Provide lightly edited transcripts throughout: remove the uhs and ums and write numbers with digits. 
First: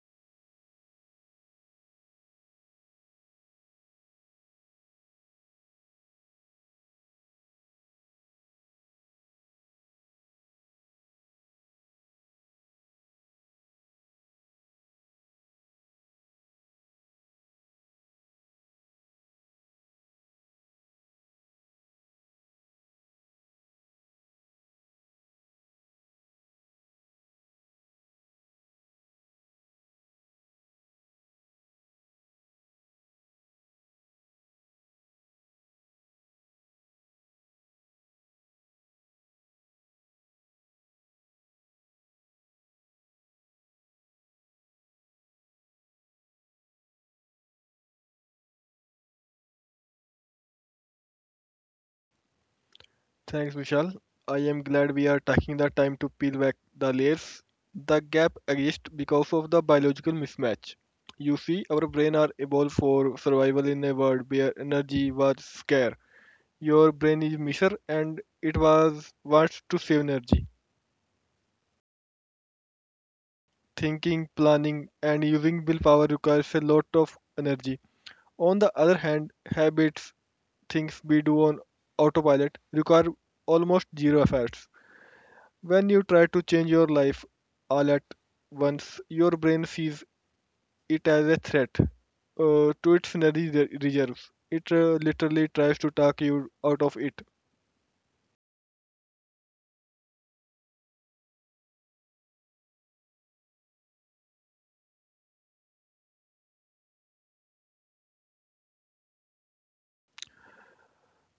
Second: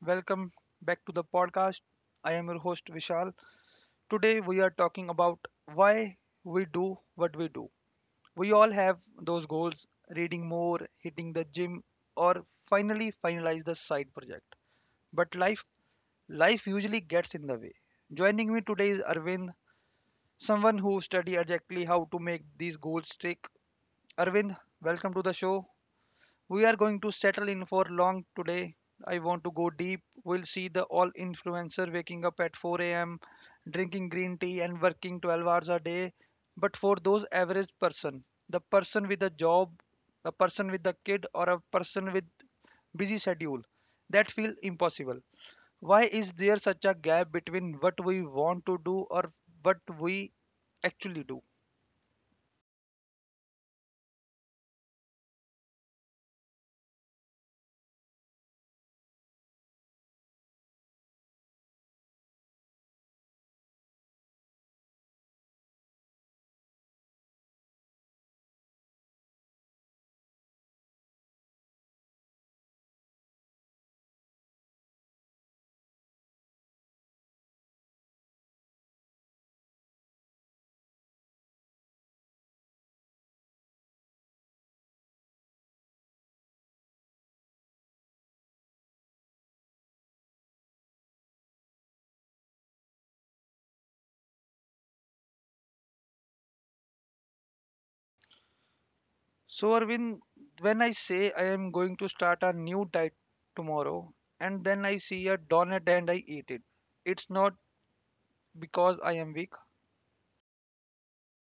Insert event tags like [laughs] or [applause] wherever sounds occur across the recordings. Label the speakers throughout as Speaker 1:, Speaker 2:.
Speaker 1: Welcome back to the podcast. I am your host Vishal. Today we are talking about why we do what we do. We all have those goals: reading more, hitting the gym, or finally finalize the side project. But life usually gets in the way. Joining me today is Arvind, someone who study exactly how to make these goals stick. Arvind, welcome to the show. We are going to settle in for long today. I want to go deep. We'll see the all influencer waking up at 4 a.m., drinking green tea, and working 12 hours a day. But for those average person, the person with a job, a person with a kid, or a person with busy schedule that feel impossible, why is there such a gap between what we want to do or what we actually do?
Speaker 2: Thanks, Vishal. I am glad we are taking the time to peel back the layers. The gap exists because of the biological mismatch. You see, our brain are evolved for survival in a world where energy was scarce. Your brain is measure and it was wants to save energy. Thinking, planning, and using willpower requires a lot of energy. On the other hand, habits, things we do on autopilot require almost zero effort. When you try to change your life all at once, your brain sees it as a threat to its energy reserves. It literally tries to talk you out of it.
Speaker 1: So, Arvind, when I say I am going to start a new diet tomorrow and then I see a donut and I eat it, it's not because I am weak,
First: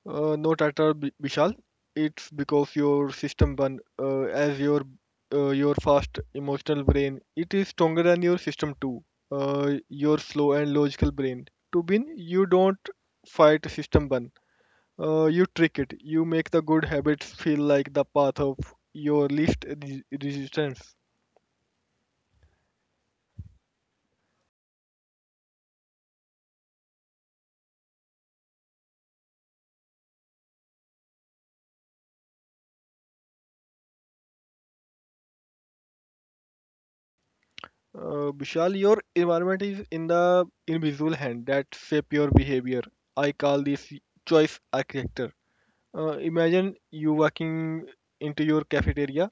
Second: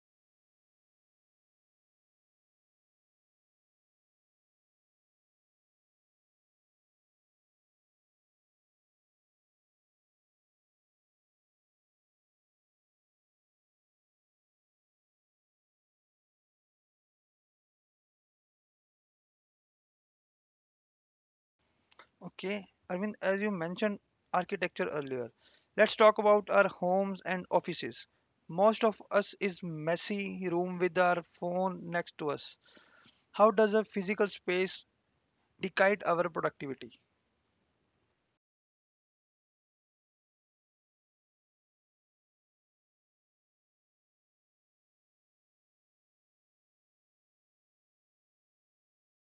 Speaker 2: Not at all, Vishal. It's because your system one, as your fast emotional brain, it is stronger than your system two, your slow and logical brain. To win, you don't fight system one. You trick it. You make the good habits feel like the path of your least resistance.
Speaker 1: okay? Arvind, as you mentioned architecture earlier, let's talk about our homes and offices. Most of us is messy room with our phone next to us. How does a physical space decide our productivity?
Speaker 2: Vishal, your environment is in the invisible hand that shape your behavior. I call this choice architecture. Imagine you walking into your cafeteria.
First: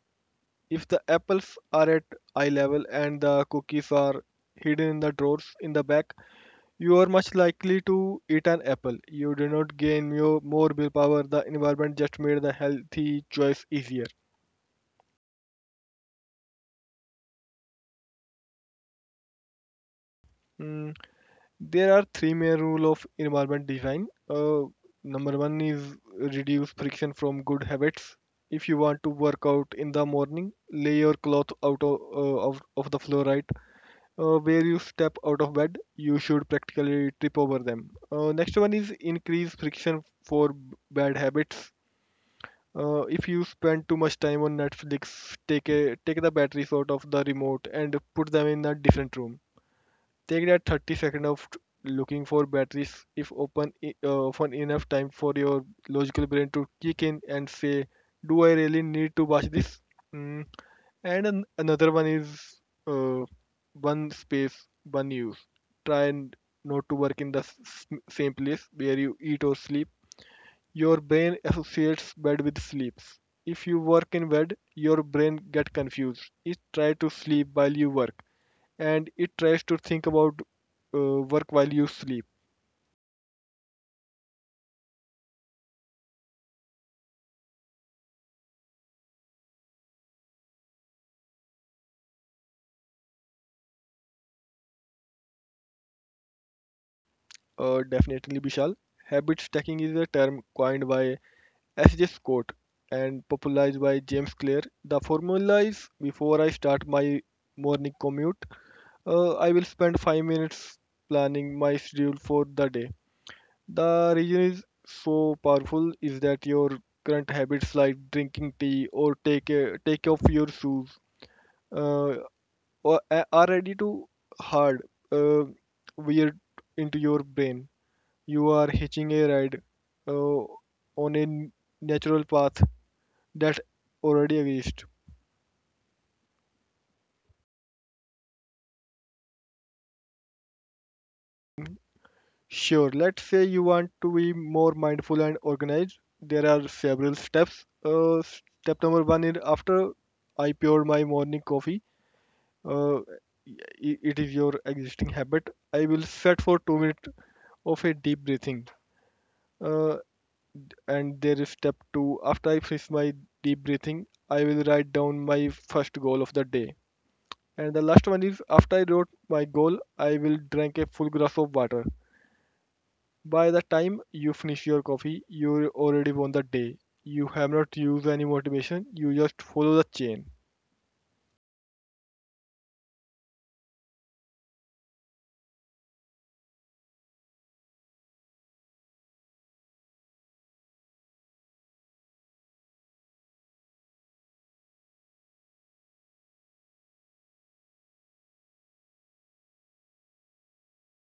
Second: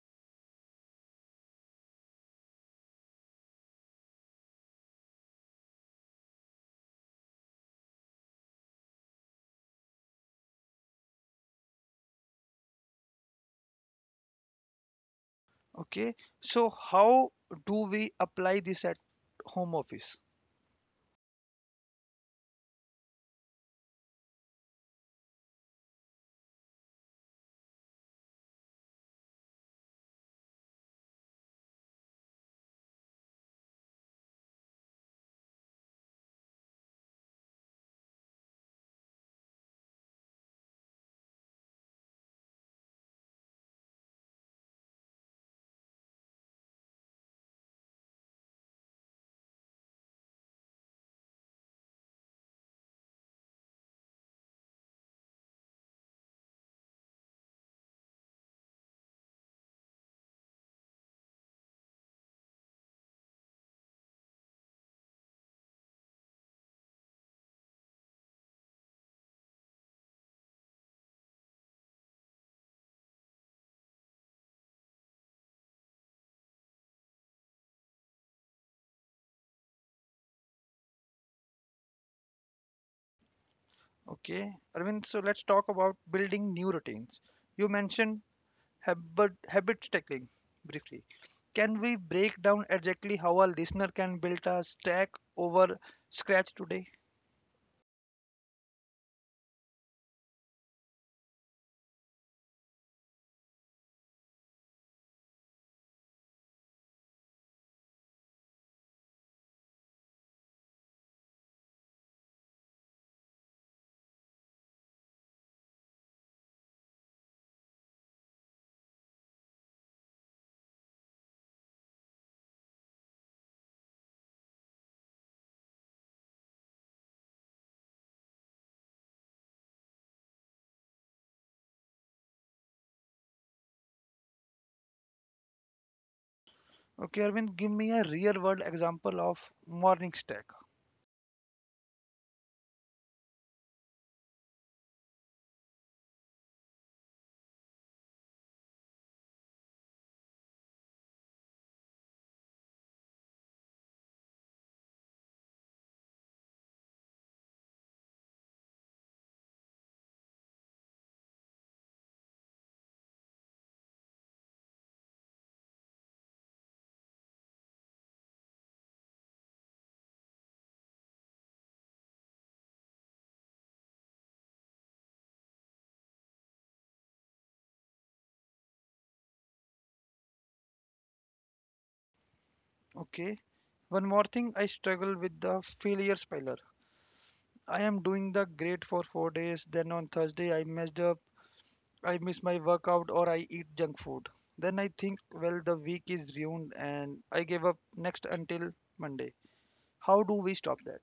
Speaker 2: If the apples are at eye level and the cookies are hidden in the drawers in the back, you are much likely to eat an apple. You do not gain more willpower. The environment just made the healthy choice easier.
Speaker 1: Okay, so how do we apply this at home office?
Speaker 2: Mm, there are three main rule of environment design. Number one is reduce friction from good habits. If you want to work out in the morning, lay your cloth out of, of the floor right where you step out of bed. You should practically trip over them. Next one is increase friction for bad habits. If you spend too much time on Netflix, take the batteries out of the remote and put them in a different room. Take that 30 second of looking for batteries if open often enough time for your logical brain to kick in and say, "Do I really need to watch this?" Mm. And another one is uh, one space, one use. Try and not to work in the same place where you eat or sleep. Your brain associates bed with sleeps. If you work in bed, your brain get confused. It tries to sleep while you work, and it tries to think about work while you sleep.
Speaker 1: Okay, Arvind, so let's talk about building new routines. You mentioned habit stacking briefly. Can we break down exactly how a listener can build a stack over scratch today?
Speaker 2: Definitely, Bishal. Habit stacking is a term coined by S.J. Scott and popularized by James Clear. The formula is: before I start my morning commute, I will spend 5 minutes planning my schedule for the day. The reason is so powerful is that your current habits like drinking tea or take off your shoes uh, are ready to hard uh, weird into your brain. You are hitching a ride uh, on a natural path that already exists.
Speaker 1: Okay, Arvind, give me a real world example of morning stack.
Speaker 2: Sure, let's say you want to be more mindful and organized. There are several steps. Step number one is after I poured my morning coffee. uh, it is your existing habit. I will set for 2 minutes of a deep breathing. Uh, and there is step two. After I finish my deep breathing, I will write down my first goal of the day. And the last one is after I wrote my goal, I will drink a full glass of water. By the time you finish your coffee, you already won the day. You have not used any motivation, you just follow the chain.
Speaker 1: Okay, one more thing I struggle with the failure spiral. I am doing the great for 4 days, then on Thursday I messed up. I miss my workout or I eat junk food. Then I think, well, the week is ruined and I give up next until Monday. How do we stop that?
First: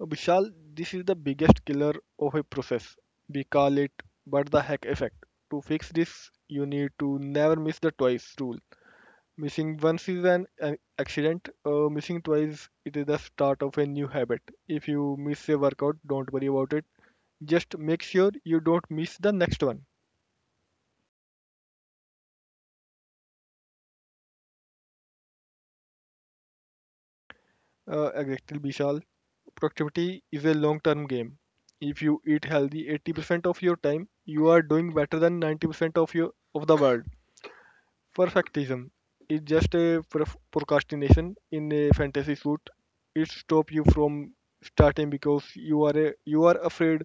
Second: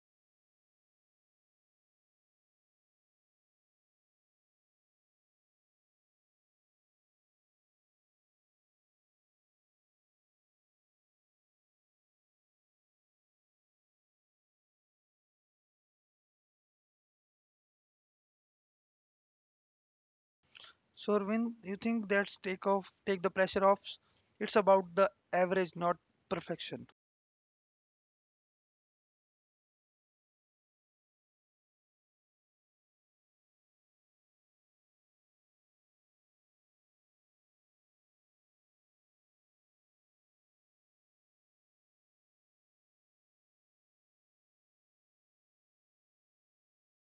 Speaker 2: Vishal, this is the biggest killer of a process. We call it but the heck" effect. To fix this, you need to never miss the twice rule. Missing once is an accident, missing twice it is the start of a new habit. If you miss a workout, don't worry about it. Just make sure you don't miss the next one.
Speaker 1: So, Arvind, you think that's take off, take the pressure off? It's about the average, not perfection.
Speaker 2: Exactly, Vishal. Productivity is a long term game. If you eat healthy 80% of your time, you are doing better than 90% of your of the world. Perfectism is just a procrastination in a fantasy suit. It stops you from starting because you are afraid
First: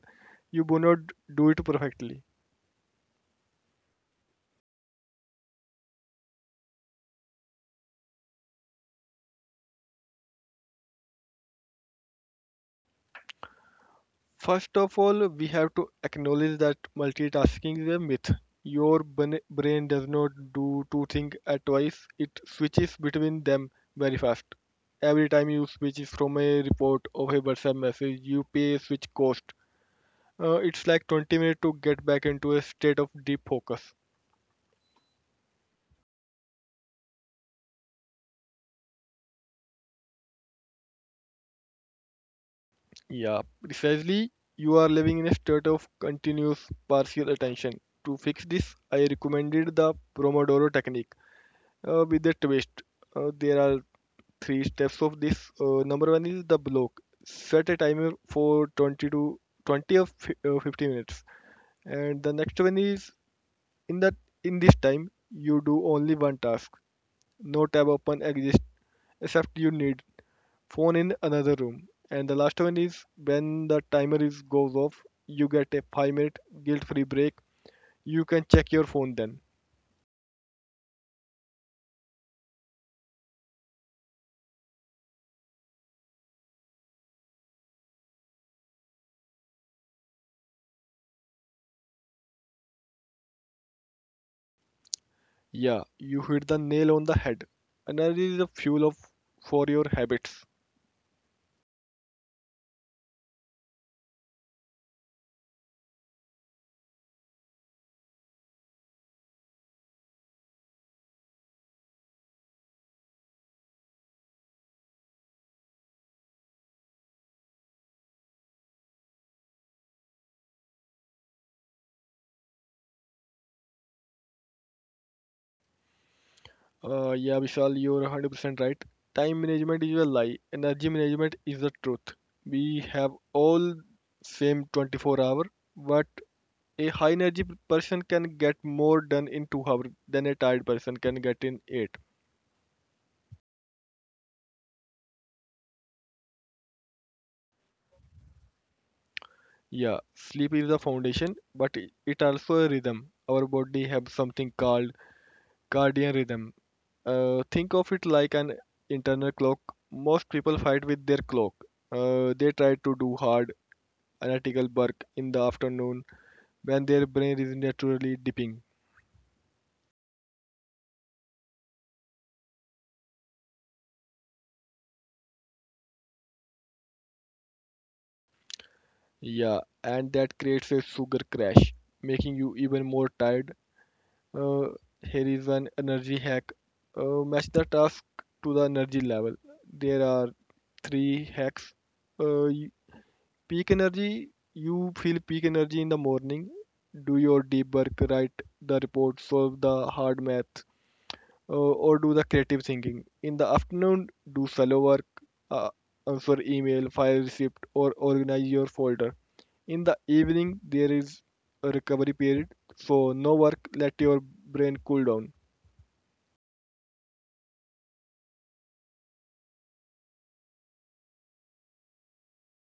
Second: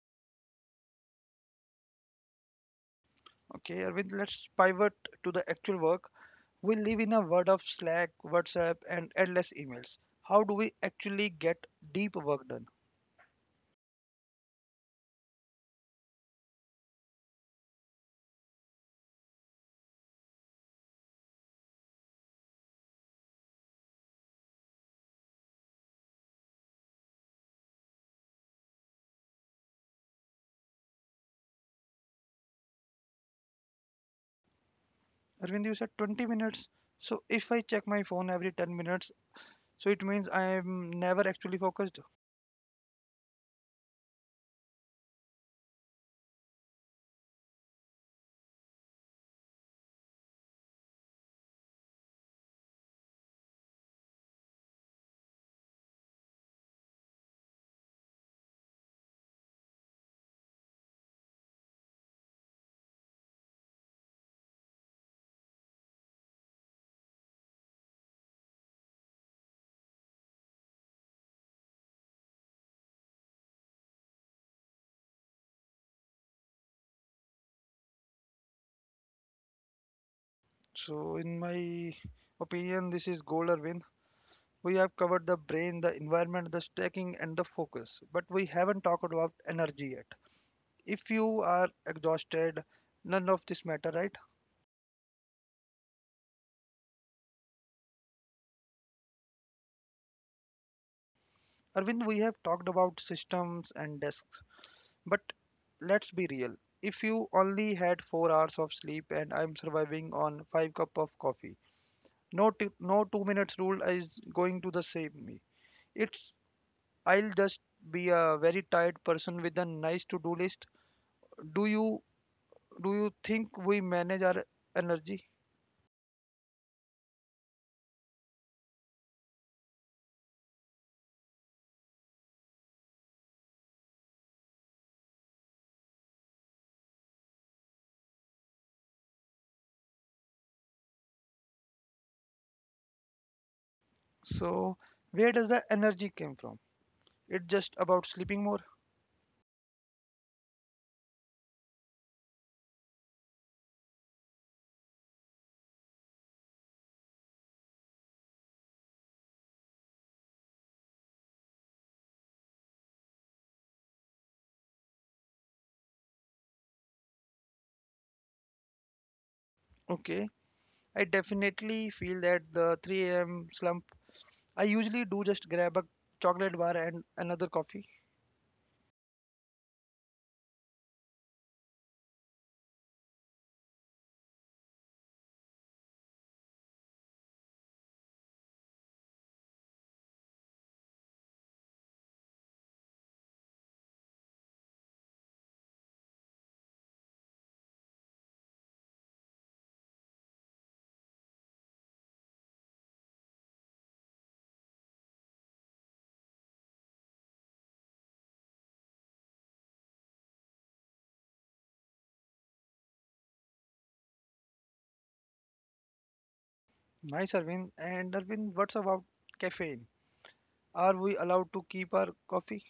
Speaker 2: you will not do it perfectly.
Speaker 1: Okay, Arvind, let's pivot to the actual work. We live in a world of Slack, WhatsApp, and endless emails. How do we actually get deep work done?
Speaker 2: First of all, we have to acknowledge that multitasking is a myth. Your brain does not do two things at twice. It switches between them very fast. Every time you switch from a report or a WhatsApp message, you pay a switch cost. It's like 20 minutes to get back into a state of deep focus.
Speaker 1: Arvind, you said 20 minutes. So if I check my phone every 10 minutes, so it means I am never actually focused.
Speaker 2: Yeah, precisely. You are living in a state of continuous partial attention. To fix this, I recommended the Pomodoro technique with a twist. There are three steps of this. Number one is the block. Set a timer for 20 or 50 minutes. And the next one is in that in this time you do only one task. No tab open exists except you need phone in another room. And the last one is when the timer is goes off, you get a 5-minute guilt-free break. You can check your phone then.
Speaker 1: So in my opinion, this is goal or win. We have covered the brain, the environment, the stacking, and the focus, but we haven't talked about energy yet. If you are exhausted, none of this matter, right?
Speaker 2: Yeah, you hit the nail on the head. Energy is the fuel of for your habits.
Speaker 1: Arvind, we have talked about systems and desks, but let's be real. If you only had 4 hours of sleep and I'm surviving on 5 cup of coffee, no 2 minutes rule is going to the save me. It's, I'll just be a very tired person with a nice to-do list. Do you do you think we manage our energy?
Speaker 2: Yeah, Vishal, you're 100% right. Time management is a lie. Energy management is the truth. We have all same 24 hour, but a high energy person can get more done in 2 hours than a tired person can get in 8.
Speaker 1: So where does the energy came from? It's just about sleeping more.
Speaker 2: Yeah, sleep is the foundation, but it also a rhythm. Our body have something called cardiac rhythm. Think of it like an internal clock. Most people fight with their clock. They try to do hard analytical work in the afternoon when their brain is naturally dipping.
Speaker 1: Okay. I definitely feel that the 3 a.m. slump. I usually do just grab a chocolate bar and another coffee.
Speaker 2: Yeah, and that creates a sugar crash, making you even more tired. Uh, Here is an energy hack. Match the task to the energy level. There are three hacks. Uh, y- Peak energy. You feel peak energy in the morning. Do your deep work, write the report, solve the hard math, or do the creative thinking. In the afternoon, do solo work, uh, answer email, file receipt, or organize your folder. In the evening, there is a recovery period. So no work, let your brain cool down.
Speaker 1: Nice, Arvind. And Arvind, what's about caffeine? Are we allowed to keep our coffee?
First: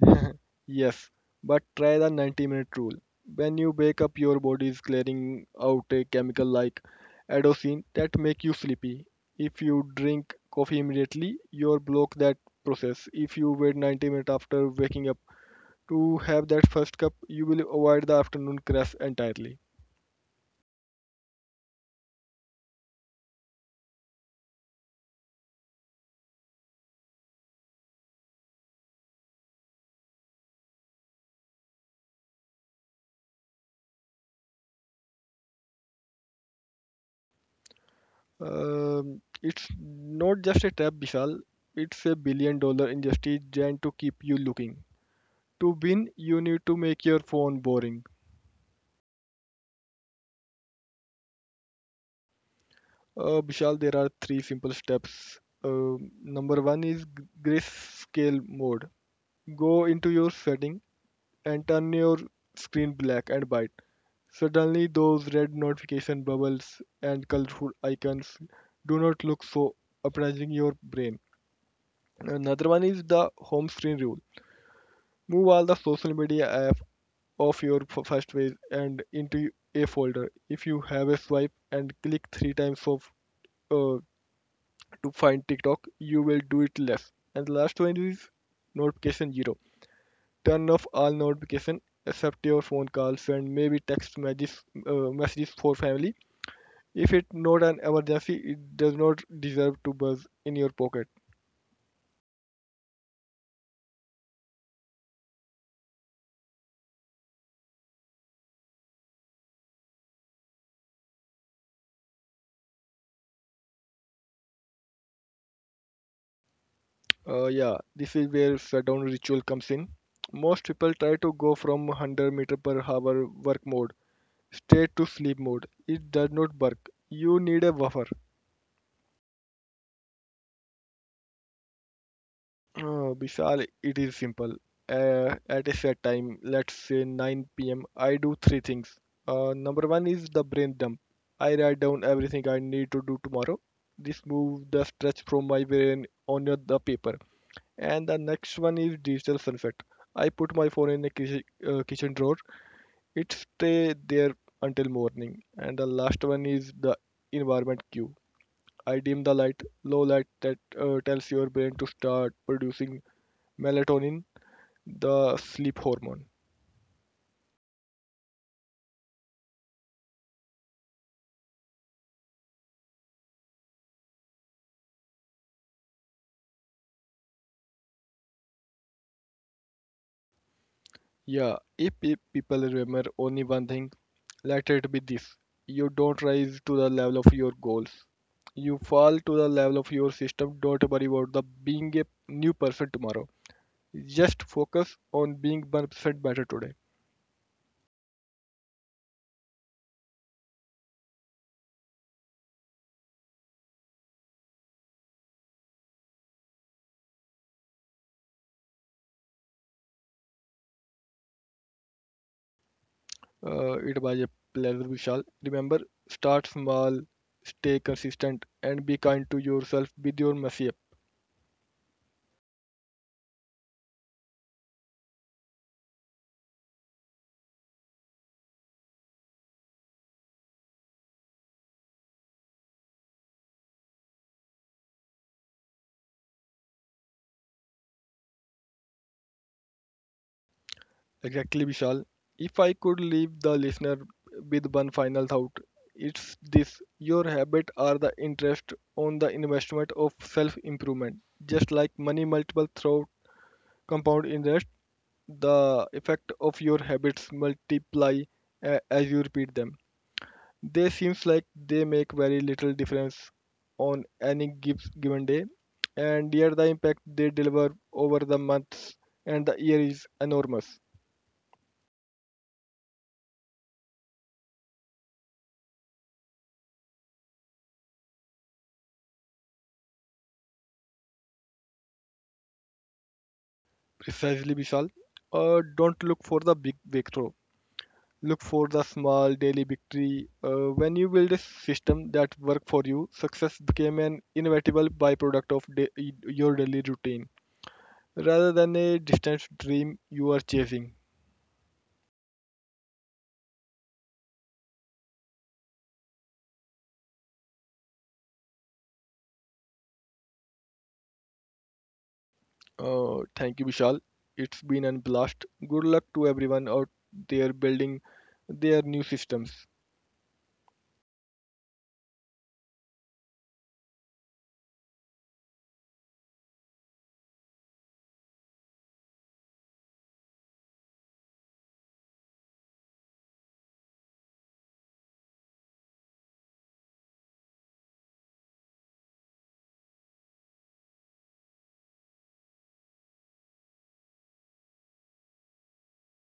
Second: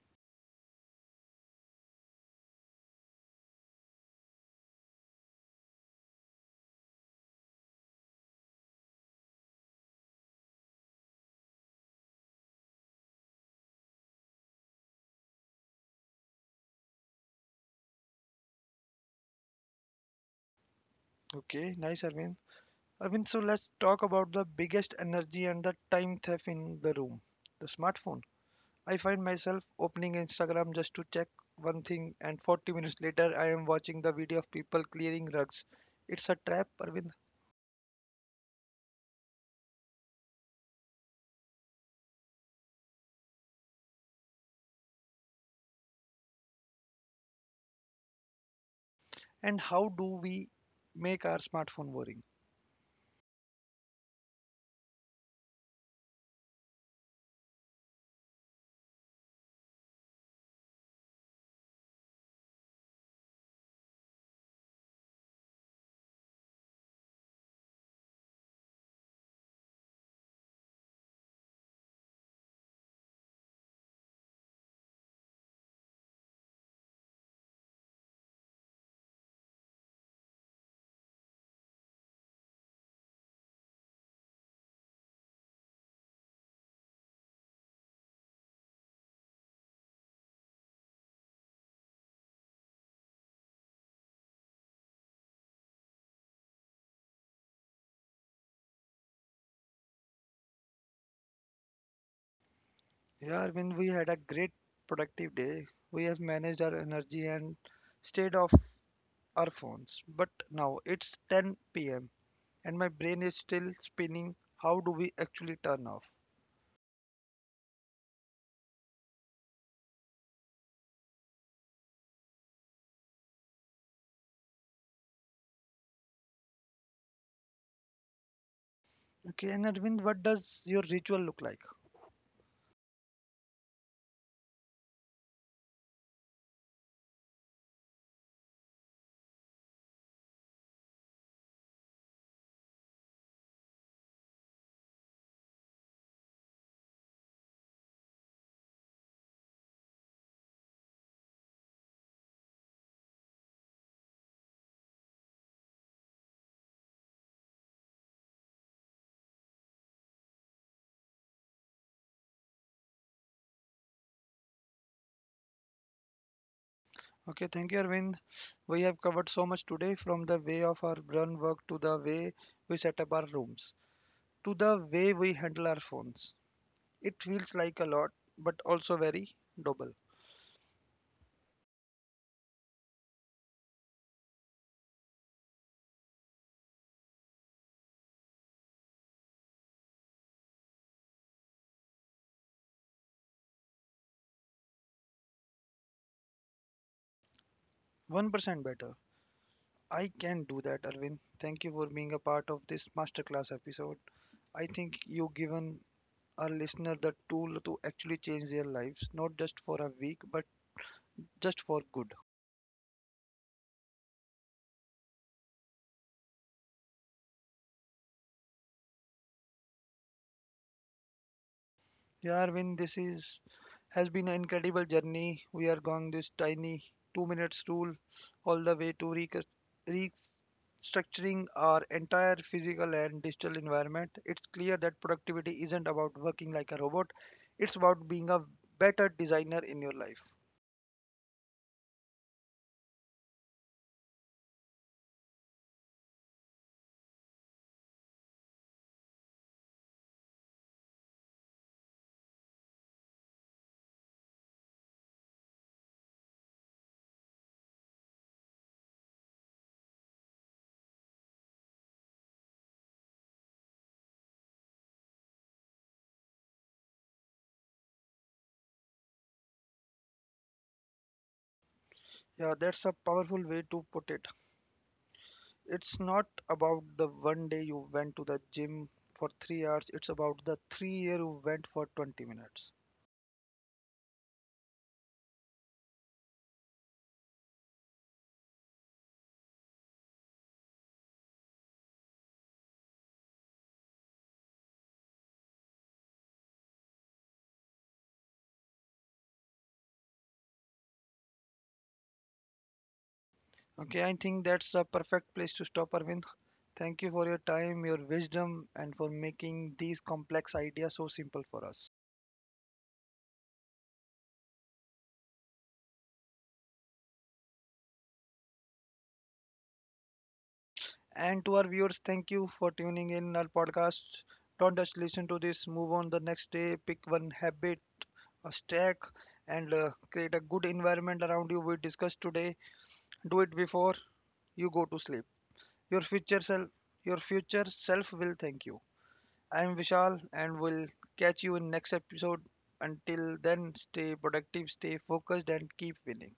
Speaker 2: [laughs] Yes, but try the 90-minute rule. When you wake up, your body is clearing out a chemical like adenosine that make you sleepy. If you drink coffee immediately, you'll block that process. If you wait 90 minutes after waking up to have that first cup, you will avoid the afternoon crash entirely.
Speaker 1: Okay, nice, Arvind. I mean, so let's talk about the biggest energy and the time theft in the room, the smartphone. I find myself opening Instagram just to check one thing, and 40 minutes later, I am watching the video of people clearing rugs. It's a trap, Arvind.
Speaker 2: It's not just a trap, Vishal. It's a billion dollar industry designed to keep you looking. To win, you need to make your phone boring.
Speaker 1: And how do we make our smartphone boring?
Speaker 2: Vishal, there are three simple steps. Number one is grayscale mode. Go into your setting and turn your screen black and white. Suddenly, those red notification bubbles and colorful icons do not look so uprising your brain. Another one is the home screen rule. Move all the social media app off your first page and into a folder. If you have a swipe and click three times of uh, to find TikTok, you will do it less. And the last one is notification zero. Turn off all notification except your phone calls and maybe messages for family. If it's not an emergency, it does not deserve to buzz in your pocket.
Speaker 1: Yeah, Arvind, we had a great productive day. We have managed our energy and stayed off our phones. But now it's 10 p.m., and my brain is still spinning. How do we actually turn off?
Speaker 2: Yeah, this is where shutdown ritual comes in. Most people try to go from 100 meter per hour work mode straight to sleep mode. It does not work. You need a buffer.
Speaker 1: Okay, and Arvind, what does your ritual look like?
Speaker 2: Oh, Vishal, it is simple. At a set time, let's say 9 p.m., I do three things. Number one is the brain dump. I write down everything I need to do tomorrow. This moves the stress from my brain onto the paper. And the next one is digital sunset. I put my phone in the kitchen drawer. It stay there until morning. And the last one is the environment cue. I dim the light, low light that tells your brain to start producing melatonin the sleep hormone.
Speaker 1: Okay, thank you, Arvind. We have covered so much today, from the way of our brain work to the way we set up our rooms to the way we handle our phones. It feels like a lot, but also very double.
Speaker 2: Yeah, if people remember only one thing, let it be this. You don't rise to the level of your goals. You fall to the level of your system. Don't worry about the being a new person tomorrow. Just focus on being 1% better today.
Speaker 1: 1% better. I can do that, Arvind. Thank you for being a part of this masterclass episode. I think you've given our listener the tool to actually change their lives, not just for a week, but just for good.
Speaker 2: It was a pleasure, Vishal. Remember, start small, stay consistent, and be kind to yourself with your messy.
Speaker 1: Yeah, Arvind, this is has been an incredible journey. We are going this tiny 2 minutes rule all the way to restructuring our entire physical and digital environment. It's clear that productivity isn't about working like a robot. It's about being a better designer in your life.
Speaker 2: Exactly, Vishal. If I could leave the listener with one final thought, it's this your habit are the interest on the investment of self improvement. Just like money multiple through compound interest, the effect of your habits multiply as you repeat them. They seems like they make very little difference on any given day, and yet the impact they deliver over the months and the year is enormous.
Speaker 1: Yeah, that's a powerful way to put it. It's not about the one day you went to the gym for 3 hours. It's about the 3 year you went for 20 minutes.
Speaker 2: Precisely, Vishal. Don't look for the big breakthrough. Look for the small daily victory. When you build a system that works for you, success became an inevitable byproduct of your daily routine rather than a distant dream you are chasing.
Speaker 1: Okay, I think that's the perfect place to stop, Arvind. Thank you for your time, your wisdom, and for making these complex ideas so simple for us.
Speaker 2: Thank you, Vishal. It's been a blast. Good luck to everyone out there building their new systems.
Speaker 1: And to our viewers, thank you for tuning in our podcast. Don't just listen to this, move on the next day, pick one habit, a stack, and create a good environment around you. We discussed today. Do it before you go to sleep. Your your future self will thank you. I'm Vishal, and we'll catch you in next episode. Until then, stay productive, stay focused, and keep winning.